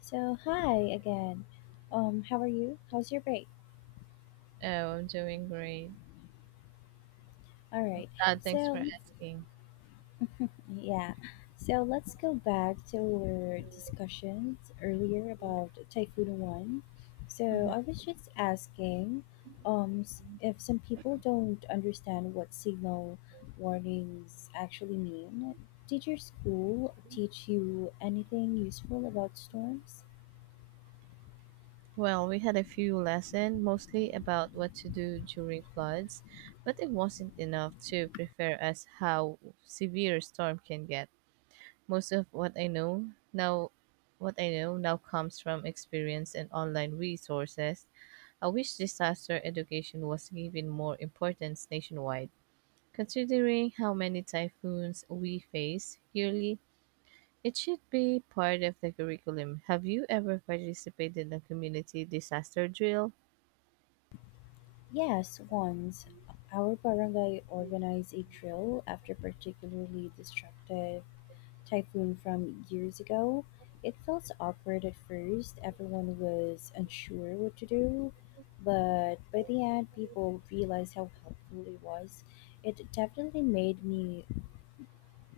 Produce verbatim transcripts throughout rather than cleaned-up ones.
So hi again. Um, how are you? How's your break? Oh, I'm doing great. All right. Uh, thanks for So asking. yeah. So let's go back to our discussions earlier about Typhoon One. So Mhm. I was just asking, um, s- if some people don't understand what signal warnings actually mean, did your school teach you anything useful about storms? Well, we had a few lessons, mostly about what to do during floods, but it wasn't enough to prepare us how severe storm can get. Most of what I know now, what I know now comes from experience and online resources. I wish disaster education was given more importance nationwide. Considering how many typhoons we face yearly, it should be part of the curriculum. Have you ever participated in a community disaster drill? Yes, once our barangay organized a drill after particularly destructive typhoon from years ago. It felt awkward at first, everyone was unsure what to do, but by the end, people realized how helpful it was. It definitely made me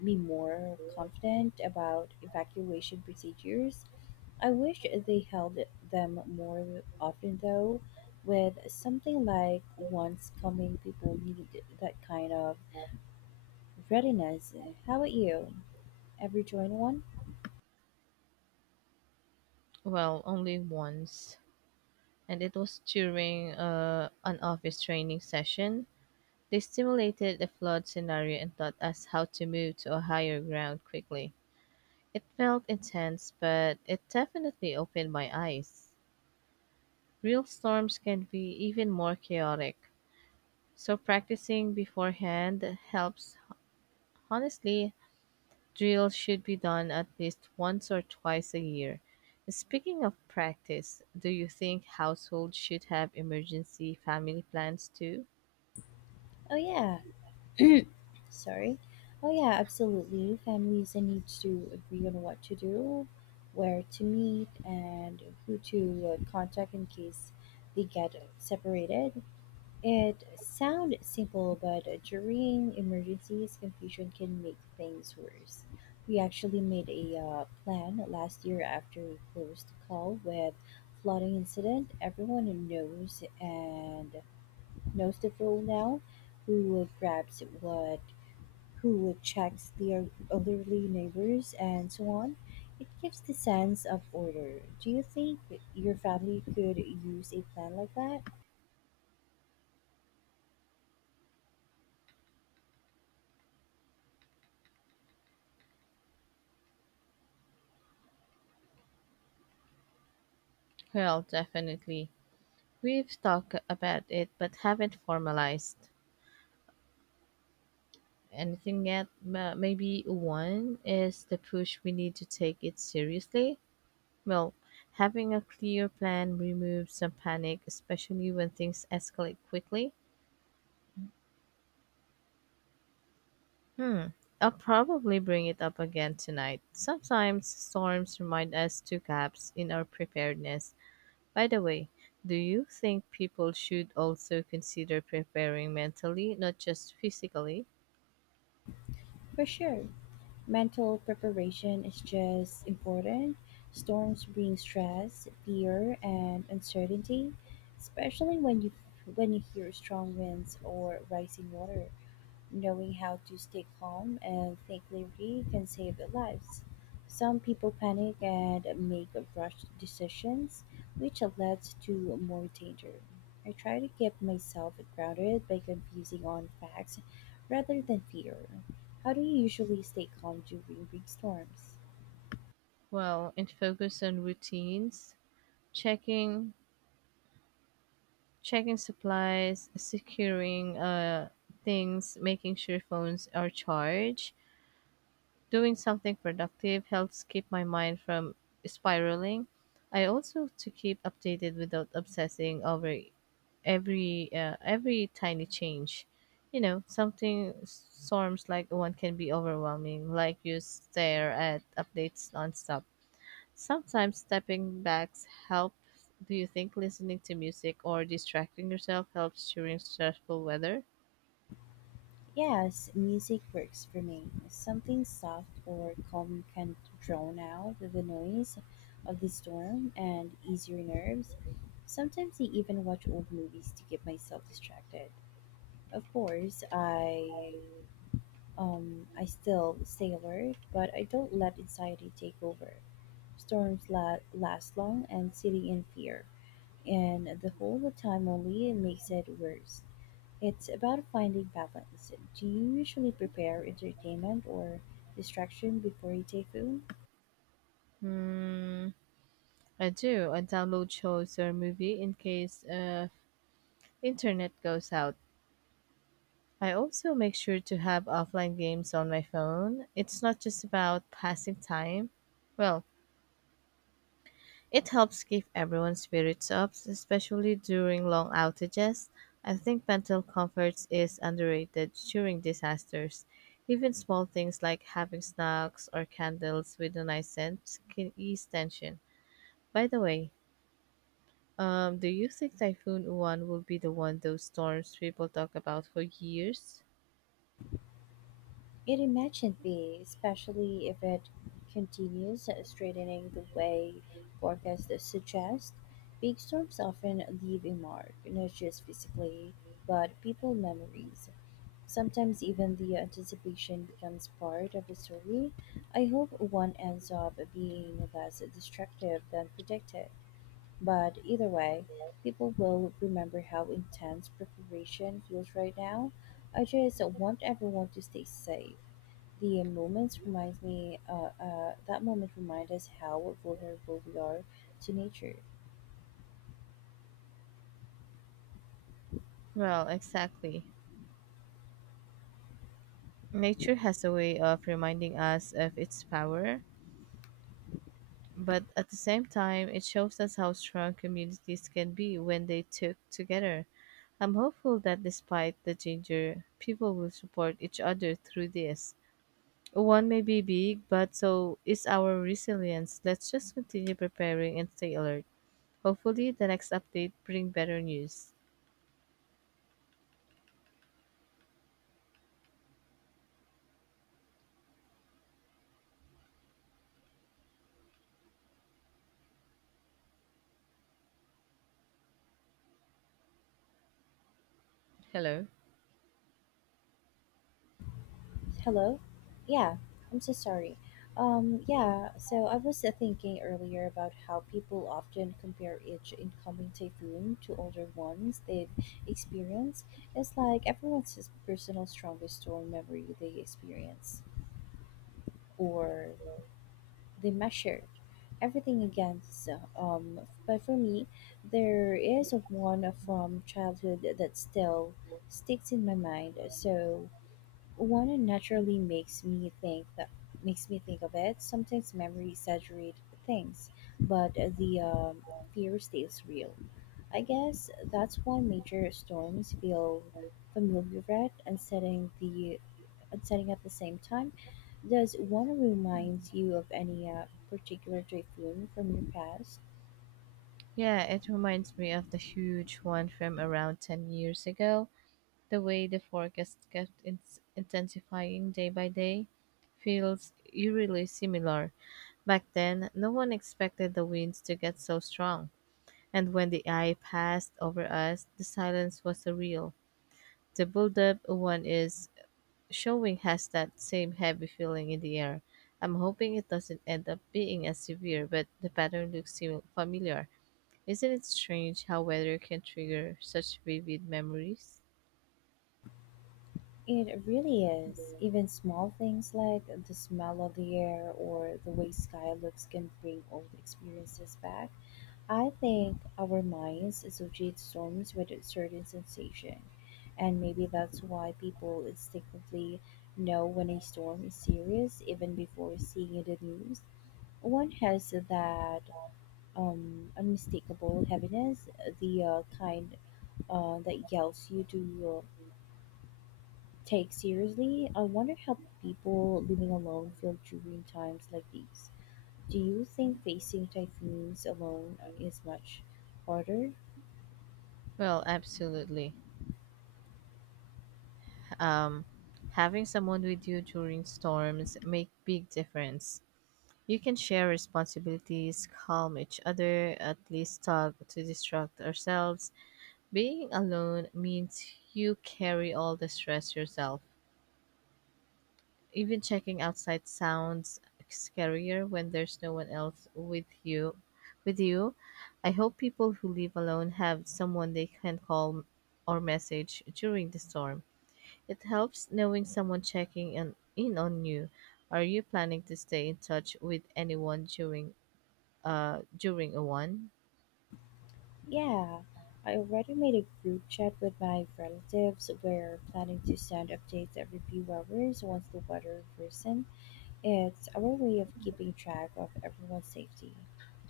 be more confident about evacuation procedures. I wish they held them more often, though. With something like once coming, people need that kind of readiness. How about you? Ever join one? Well, only once, and it was during uh, an office training session. They simulated a flood scenario and taught us how to move to a higher ground quickly. It felt intense, but it definitely opened my eyes. Real storms can be even more chaotic, so practicing beforehand helps, honestly. Drills should be done at least once or twice a year. Speaking of practice, do you think households should have emergency family plans too? Oh, yeah. Sorry. Oh, yeah, absolutely. Families need to agree on what to do, where to meet, and who to uh, contact in case they get separated. It sounds simple, but during emergencies, confusion can make things worse. We actually made a uh, plan last year after a close call with flooding incident. Everyone knows and knows the rule now. Who grabs what, who checks their elderly neighbors, and so on. It gives the sense of order. Do you think your family could use a plan like that? Well, definitely. We've talked about it but haven't formalized anything yet. Ma- Maybe one is the push we need to take it seriously. Well, having a clear plan removes some panic, especially when things escalate quickly. Hmm. I'll probably bring it up again tonight. Sometimes storms remind us to gaps in our preparedness. By the way, do you think people should also consider preparing mentally, not just physically? For sure, mental preparation is just important. Storms bring stress, fear, and uncertainty, especially when you when you hear strong winds or rising water. Knowing how to stay calm and think clearly can save lives. Some people panic and make rushed decisions, which leads to more danger. I try to keep myself grounded by confusing on facts rather than fear. How do you usually stay calm during big storms? Well, and focus on routines, checking checking supplies, securing uh things, making sure phones are charged. Doing something productive helps keep my mind from spiraling. I also to keep updated without obsessing over every uh, every tiny change. You know, something storms like one can be overwhelming, like you stare at updates nonstop. Sometimes stepping backs help. Do you think listening to music or distracting yourself helps during stressful weather? Yes, music works for me. Something soft or calm can drown out the noise of the storm and ease your nerves. Sometimes I even watch old movies to keep myself distracted. Of course, I um I still stay alert, but I don't let anxiety take over. Storms la- last long and sitting in fear, and the whole time only makes it worse. It's about finding balance. Do you usually prepare entertainment or distraction before you take food? Hmm, I do. I download shows or movie in case uh, internet goes out. I also make sure to have offline games on my phone. It's not just about passing time. Well, it helps keep everyone's spirits up, especially during long outages. I think mental comfort is underrated during disasters. Even small things like having snacks or candles with a nice scent can ease tension. By the way, um, do you think Typhoon One will be the one those storms people talk about for years? It imagine be, especially if it continues straightening the way forecasts suggest. Big storms often leave a mark, not just physically, but people memories. Sometimes even the anticipation becomes part of the story. I hope one ends up being less destructive than predicted. But either way, people will remember how intense preparation feels right now. I just want everyone to stay safe. The moments reminds me, uh, uh, that moment reminds us how vulnerable we are to nature. Well, exactly. Nature has a way of reminding us of its power, but at the same time, it shows us how strong communities can be when they took together. I'm hopeful that despite the danger, people will support each other through this. One may be big, but so is our resilience. Let's just continue preparing and stay alert. Hopefully, the next update bring better news. Hello. Hello? Yeah, I'm so sorry. Um, yeah, so I was uh, thinking earlier about how people often compare each incoming typhoon to older ones they've experienced. It's like everyone's his personal strongest storm memory they experience, or they measure everything against. Um, but for me, there is one from childhood that still sticks in my mind. So one naturally makes me think that makes me think of it. Sometimes memory exaggerate things, but the um, fear stays real. I guess that's why major storms feel familiar yet unsettling the unsettling at the same time. Does one remind you of any uh, particular typhoon from your past? Yeah, it reminds me of the huge one from around ten years ago. The way the forecast kept ins- intensifying day by day feels eerily similar. Back then, no one expected the winds to get so strong, and when the eye passed over us, the silence was surreal. The buildup one is showing has that same heavy feeling in the air. I'm hoping it doesn't end up being as severe, but the pattern looks sim- familiar. Isn't it strange how weather can trigger such vivid memories? It really is. Even small things like the smell of the air or the way sky looks can bring old experiences back. I think our minds associate storms with a certain sensation, and maybe that's why people instinctively know when a storm is serious even before seeing it in the news. One has that um, unmistakable heaviness, the uh, kind uh, that yells you to uh, take seriously. I wonder how people living alone feel during times like these. Do you think facing typhoons alone is much harder? Well, absolutely. Um, Having someone with you during storms make big difference. You can share responsibilities, calm each other, at least talk to distract ourselves. Being alone means you carry all the stress yourself. Even checking outside sounds scarier when there's no one else with you. With you, I hope people who live alone have someone they can call or message during the storm. It helps knowing someone checking in, in on you. Are you planning to stay in touch with anyone during uh during a one? Yeah, I already made a group chat with my relatives. We're planning to send updates every few hours once the weather worsens. It's our way of keeping track of everyone's safety.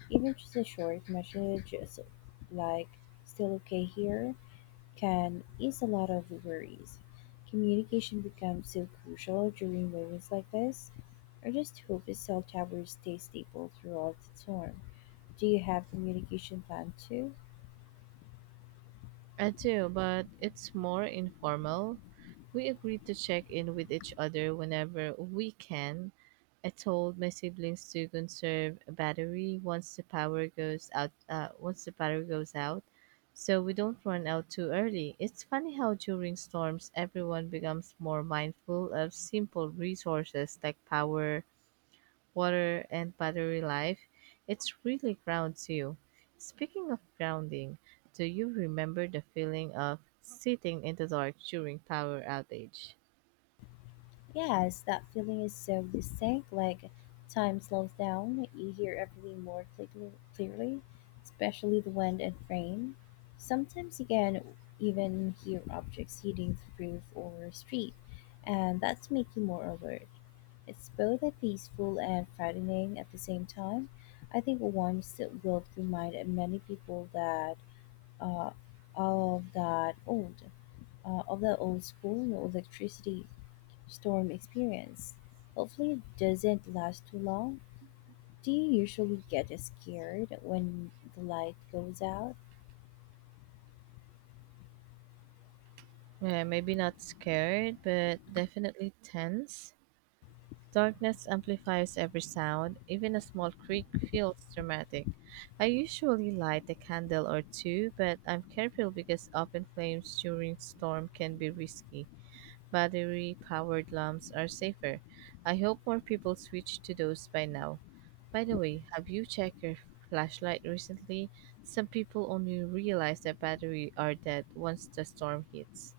Even just a short message is like still okay here can ease a lot of worries. Communication becomes so crucial during moments like this. I just hope the cell towers stay stable throughout the storm. Do you have communication plan too? I do, but it's more informal. We agree to check in with each other whenever we can. I told my siblings to conserve a battery once the power goes out. Uh, once the power goes out, so we don't run out too early. It's funny how during storms everyone becomes more mindful of simple resources like power, water, and battery life. It really grounds you. Speaking of grounding, do you remember the feeling of sitting in the dark during power outage? Yes, that feeling is so distinct, like time slows down, you hear everything more clearly, clearly, especially the wind and rain. Sometimes you can even hear objects hitting the roof or street, and that's make you more alert. It's both a peaceful and frightening at the same time. I think once it will remind many people that uh, of that old, uh, of the old school no electricity storm experience. Hopefully, it doesn't last too long. Do you usually get scared when the light goes out? Eh, maybe not scared, but definitely tense. Darkness amplifies every sound, even a small creak feels dramatic. I usually light a candle or two, but I'm careful because open flames during storm can be risky. Battery-powered lamps are safer. I hope more people switch to those by now. By the way, have you checked your flashlight recently? Some people only realize that batteries are dead once the storm hits.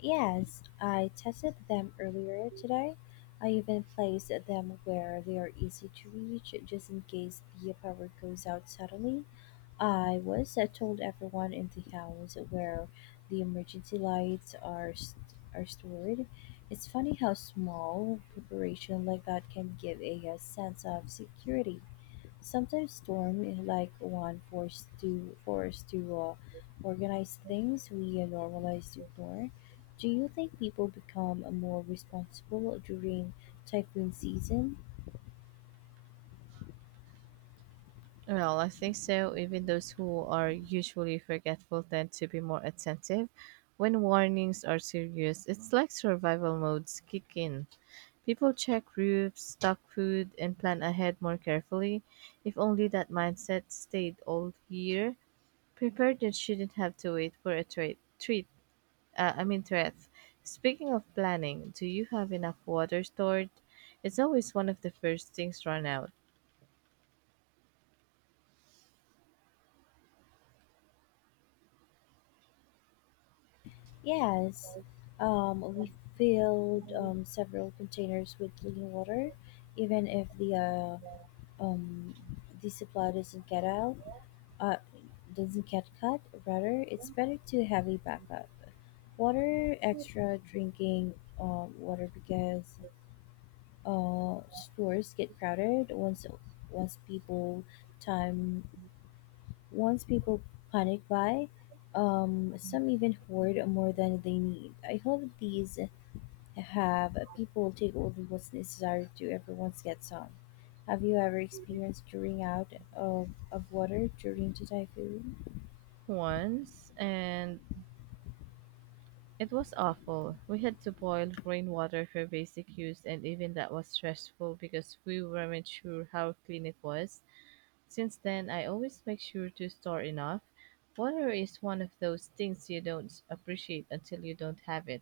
Yes, I tested them earlier today. I even placed them where they are easy to reach just in case the power goes out suddenly. I was uh, told everyone in the house where the emergency lights are st- are stored. It's funny how small preparation like that can give a, a sense of security. Sometimes storm is like one forced to force to uh, organize things we uh, normalize to ignore. Do you think people become more responsible during typhoon season? Well, I think so. Even those who are usually forgetful tend to be more attentive. When warnings are serious, it's like survival modes kick in. People check roofs, stock food, and plan ahead more carefully. If only that mindset stayed all year, preparedness shouldn't have to wait for a tra- treat. Uh, I mean, threat. Speaking of planning, do you have enough water stored? It's always one of the first things run out. Yes. Um, we filled um, several containers with clean water, even if the uh, um, the supply doesn't get out, uh, doesn't get cut. Rather, it's better to have a backup. Water extra drinking uh, water because uh, stores get crowded once once people time once people panic buy. Um, some even hoard more than they need. I hope these have people take only what's necessary to everyone gets some. Have you ever experienced drawing out of, of water during the typhoon? Once, and it was awful. We had to boil rainwater for basic use, and even that was stressful because we weren't sure how clean it was. Since then, I always make sure to store enough. Water is one of those things you don't appreciate until you don't have it,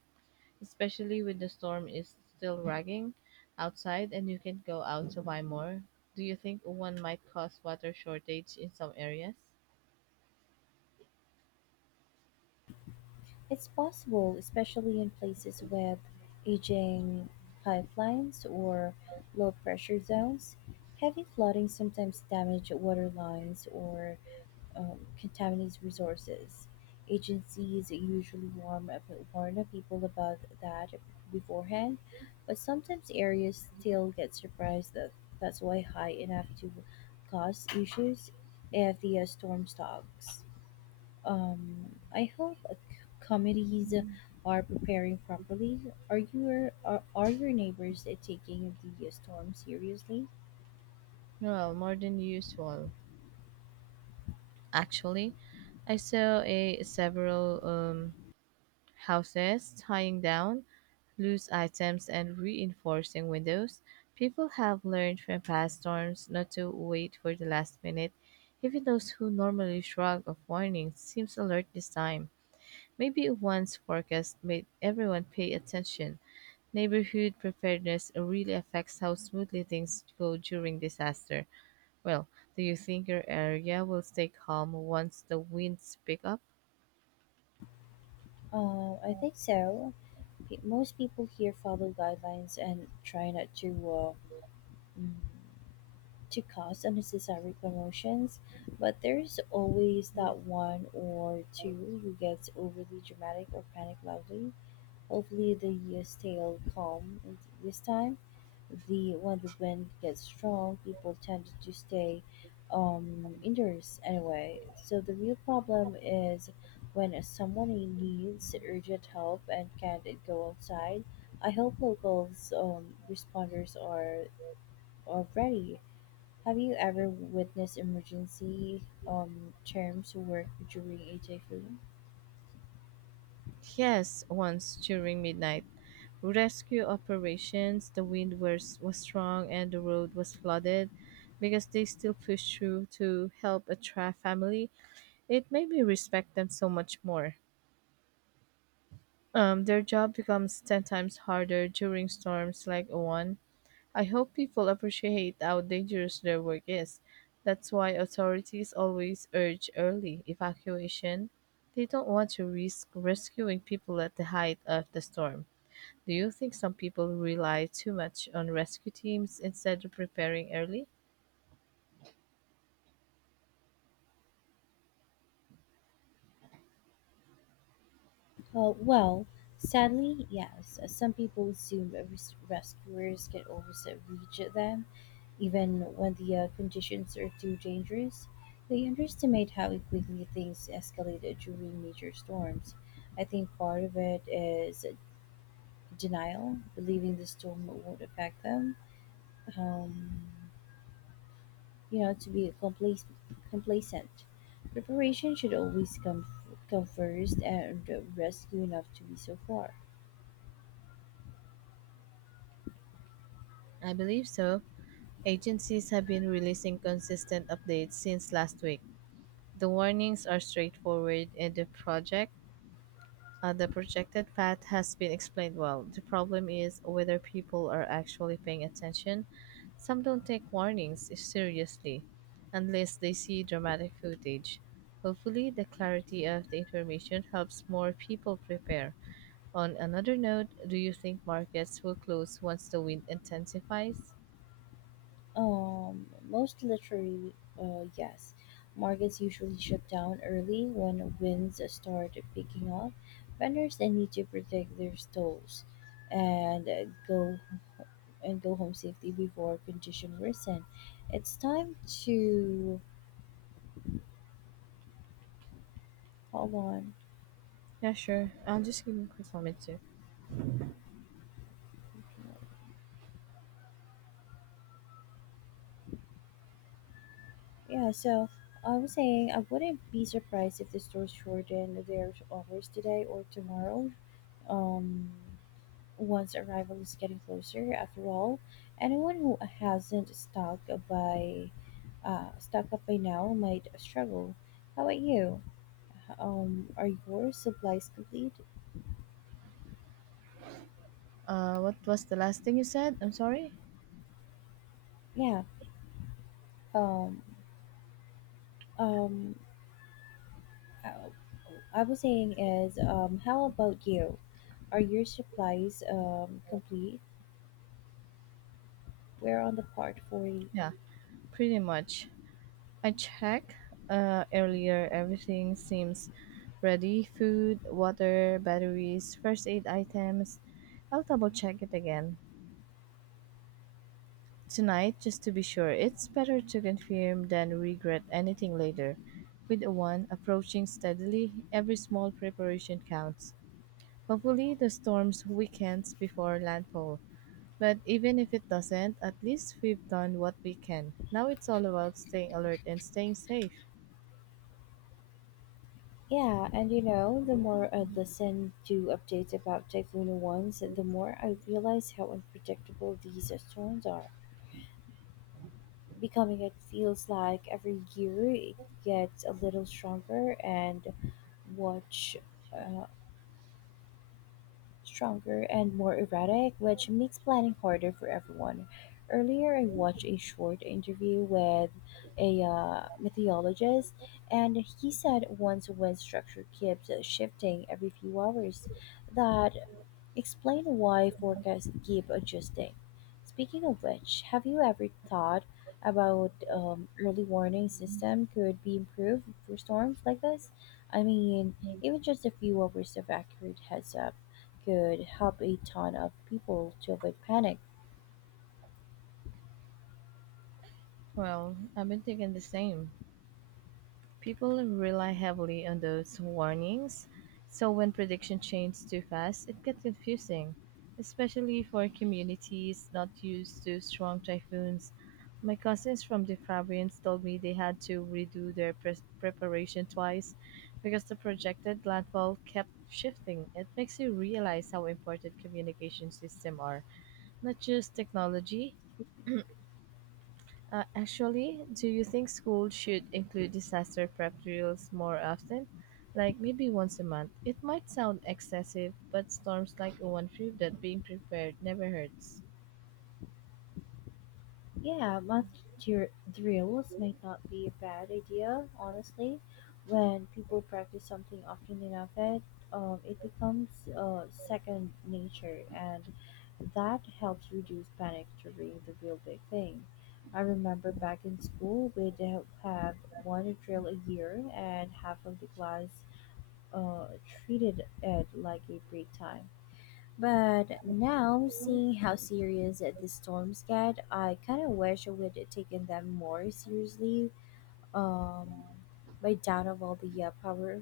especially when the storm is still raging outside and you can not go out to buy more. Do you think one might cause water shortage in some areas? It's possible, especially in places with aging pipelines or low pressure zones. Heavy flooding sometimes damages water lines or um, contaminates resources. Agencies usually warm up, warn up people about that beforehand, but sometimes areas still get surprised that that's why high enough to cause issues if the uh, storm stalks. Um, I hope uh, c- communities are preparing properly. Are your are, are your neighbors uh, taking the uh, storm seriously? Well, more than usual. Actually, I saw a several um, houses tying down loose items, and reinforcing windows. People have learned from past storms not to wait for the last minute. Even those who normally shrug off warnings seems alert this time. Maybe one's forecast made everyone pay attention. Neighborhood preparedness really affects how smoothly things go during disaster. Well, do you think your area will stay calm once the winds pick up? Uh, I think so. Pe- Most people here follow guidelines and try not to uh, mm, to cause unnecessary commotions, but there's always that one or two who gets overly dramatic or panic loudly. Hopefully, they stay calm and this time. The when the wind gets strong, people tend to stay um, indoors anyway. So the real problem is when someone needs urgent help and can't go outside. I hope locals um, responders are are ready Have you ever witnessed emergency um, terms work during a typhoon? Yes, once during midnight, rescue operations. The wind was, was strong and the road was flooded because they still pushed through to help a Tra family. It made me respect them so much more. Um, their job becomes ten times harder during storms like one. I hope people appreciate how dangerous their work is. That's why authorities always urge early evacuation. They don't want to risk rescuing people at the height of the storm. Do you think some people rely too much on rescue teams instead of preparing early? Uh, well, sadly, yes. Some people assume that res- rescuers can always uh, reach them, even when the uh, conditions are too dangerous. They underestimate how quickly things escalate during major storms. I think part of it is denial, believing the storm won't affect them. Um, you know to be complac- complacent. Preparation should always come come first, and rescue enough to be so far. I believe so. Agencies have been releasing consistent updates since last week. The warnings are straightforward and the project uh, the projected path has been explained well. The problem is whether people are actually paying attention. Some don't take warnings seriously unless they see dramatic footage. Hopefully, the clarity of the information helps more people prepare. On another note, do you think markets will close once the wind intensifies? Um, most literally, uh, yes, markets usually shut down early when winds start picking up. Vendors then need to protect their stalls and uh, go and go home safely before condition worsen. It's time to hold on. Yeah, sure. I'll just give you a quick moment too. Yeah, so I was saying I wouldn't be surprised if the stores shorten their hours today or tomorrow. Um, Once arrival is getting closer, after all, anyone who hasn't stocked by uh, stocked up by now might struggle. How about you? Um, are your supplies complete? Uh, what was the last thing you said? I'm sorry. Yeah. Um, um, I, I was saying is um, how about you? Are your supplies um complete? We're on the part for. Yeah. Pretty much. I checked uh, earlier. Everything seems ready: food, water, batteries, first aid items. I'll double check it again tonight just to be sure. It's better to confirm than regret anything later. With the one approaching steadily, every small preparation counts. Hopefully, the storms weakens before landfall. But even if it doesn't, at least we've done what we can. Now it's all about staying alert and staying safe. Yeah, and you know, the more I listen to updates about Typhoon ones, the more I realize how unpredictable these storms are. Becoming it feels like every year it gets a little stronger and watch uh, stronger and more erratic, which makes planning harder for everyone. Earlier, I watched a short interview with a uh, meteorologist, and he said once when structure keeps shifting every few hours, that explain why forecasts keep adjusting. Speaking of which, have you ever thought about um, early warning system could be improved for storms like this? I mean, even just a few hours of accurate heads up could help a ton of people to avoid panic. Well, I've been thinking the same. People rely heavily on those warnings, so when prediction change too fast, it gets confusing, especially for communities not used to strong typhoons. My cousins from the province told me they had to redo their pre- preparation twice because the projected landfall kept shifting. It makes you realize how important communication systems are, not just technology, uh, actually, do you think schools should include disaster prep drills more often? Like maybe once a month. It might sound excessive, but storms like one prove that being prepared never hurts. Yeah, month dr- drills might not be a bad idea, honestly. When people practice something often enough, it um, it becomes uh, second nature, and that helps reduce panic during the real big thing. I remember back in school, we'd have have one drill a year, and half of the class uh, treated it like a break time but now, seeing how serious the storms get, I kind of wish I would have taken them more seriously um, by down of all the uh, power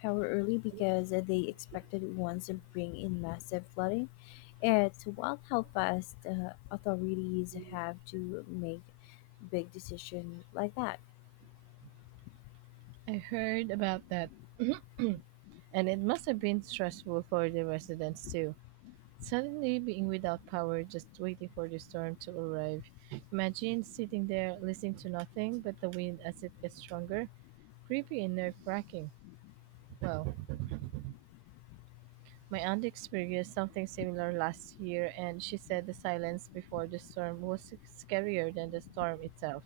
power early because they expected once to bring in massive flooding. It's wild how fast uh, authorities have to make big decision like that. I heard about that, and it must have been stressful for the residents too. Suddenly being without power, just waiting for the storm to arrive. Imagine sitting there listening to nothing but the wind as it gets stronger. Creepy and nerve wracking. Wow. My aunt experienced something similar last year, and she said the silence before the storm was scarier than the storm itself.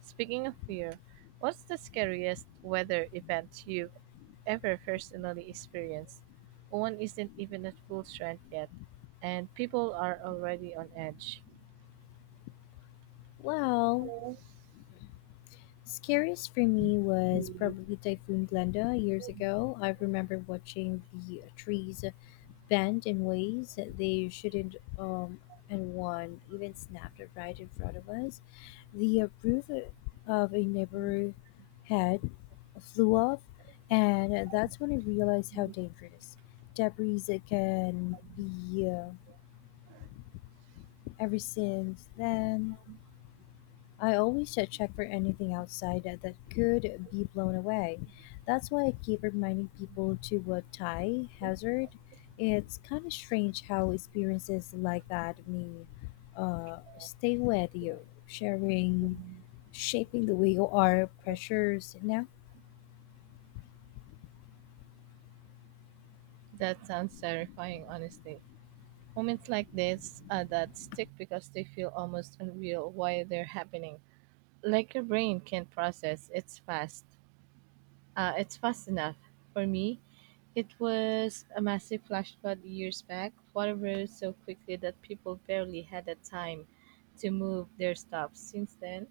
Speaking of fear, what's the scariest weather event you've ever personally experienced? One isn't even at full strength yet, and people are already on edge. Well, scariest for me was probably Typhoon Glenda years ago. I remember watching the trees bent in ways that they shouldn't, um, and one even snapped right in front of us. The roof of a neighbor's head flew off, and that's when I realized how dangerous debris it can be. Uh, ever since then, I always uh, check for anything outside uh, that could be blown away. That's why I keep reminding people to uh, tie hazard. It's kind of strange how experiences like that may uh, stay with you, sharing, shaping the way you are, pressures now. That sounds terrifying, honestly. Moments like this are that stick because they feel almost unreal while they're happening. Like your brain can't process, it's fast. Uh, it's fast enough. For me, it was a massive flash flood years back. Water rose so quickly that people barely had the time to move their stops. Since then,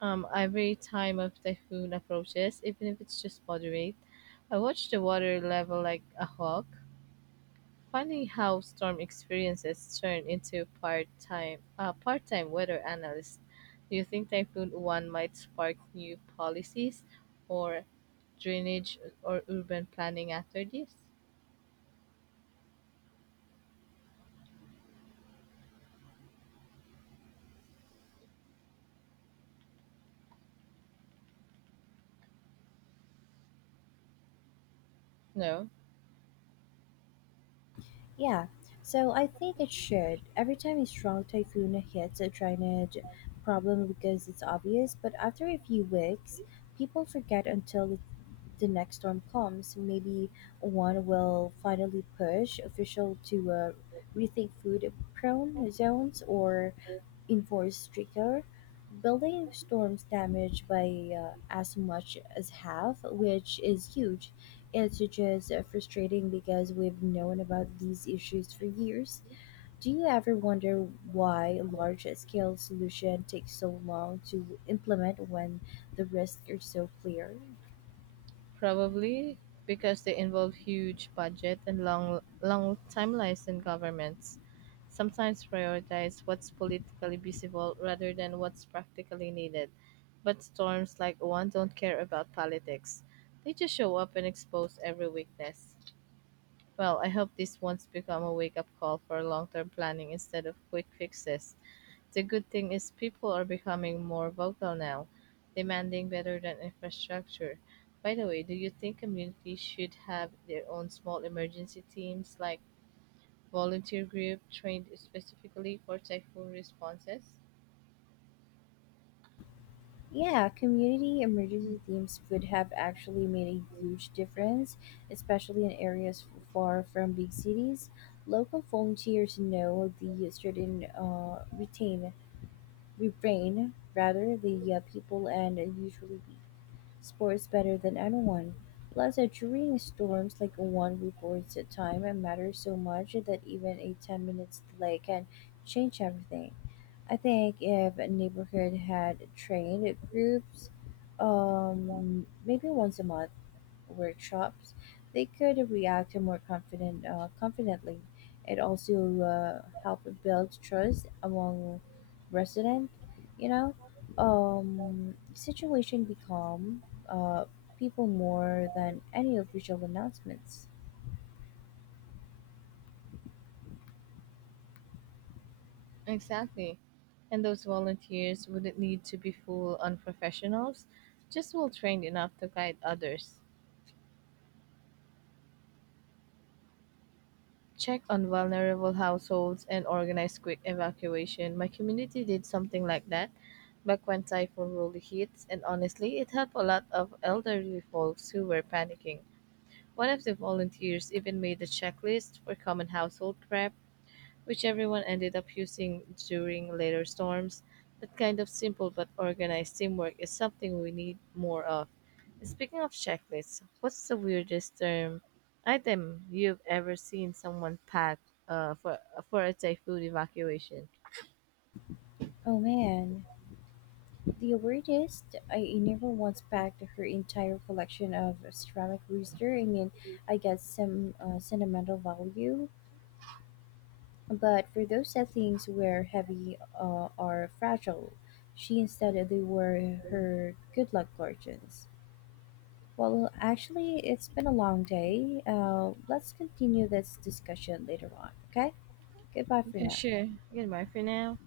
um, every time a typhoon approaches, even if it's just moderate, I watch the water level like a hawk. Funny how storm experiences turn into part-time uh, part-time weather analysts. Do you think Typhoon One might spark new policies or drainage or urban planning after this? No. Yeah, so I think it should. Every time a strong typhoon hits, a drainage problem because it's obvious, but after a few weeks, people forget until the, the next storm comes. So, maybe one will finally push official to uh, rethink food prone zones or enforce stricter building storms damage by uh, as much as half, which is huge. It's just uh, frustrating because we've known about these issues for years. Do you ever wonder why large scale solution takes so long to implement when the risks are so clear? Probably because they involve huge budget and long long timelines in governments. Sometimes prioritize what's politically visible rather than what's practically needed. But storms like one don't care about politics. They just show up and expose every weakness. Well, I hope this one's become a wake up call for long term planning instead of quick fixes. The good thing is people are becoming more vocal now, demanding better than infrastructure. By the way, do you think communities should have their own small emergency teams like volunteer group trained specifically for typhoon responses? Yeah, community emergency teams would have actually made a huge difference, especially in areas f- far from big cities. Local volunteers know the certain uh, retain, rebrain rather the uh, people and usually be sports better than anyone. Plus, uh, during storms like one reports at time, it matters so much that even a ten minutes delay can change everything. I think if a neighborhood had trained groups, um, maybe once a month workshops, they could react more confident, uh, confidently. It also uh, helped build trust among residents. You know, um, situation become uh, people more than any official announcements. Exactly. And those volunteers wouldn't need to be full on professionals, just well trained enough to guide others, check on vulnerable households, and organize quick evacuation. My community did something like that back when typhoon really hits, and honestly, it helped a lot of elderly folks who were panicking. One of the volunteers even made a checklist for common household prep which everyone ended up using during later storms. That kind of simple but organized teamwork is something we need more of. Speaking of checklists, what's the weirdest term item you've ever seen someone pack uh, for for a typhoon evacuation? Oh man, the weirdest, I never once packed her entire collection of ceramic rooster. I mean, I get some uh, sentimental value, but for those settings where heavy uh, are fragile, she instead they were her good luck gorgeons. Well, actually, it's been a long day. Uh, let's continue this discussion later on. Okay, goodbye You for can now. share. You can bye for now.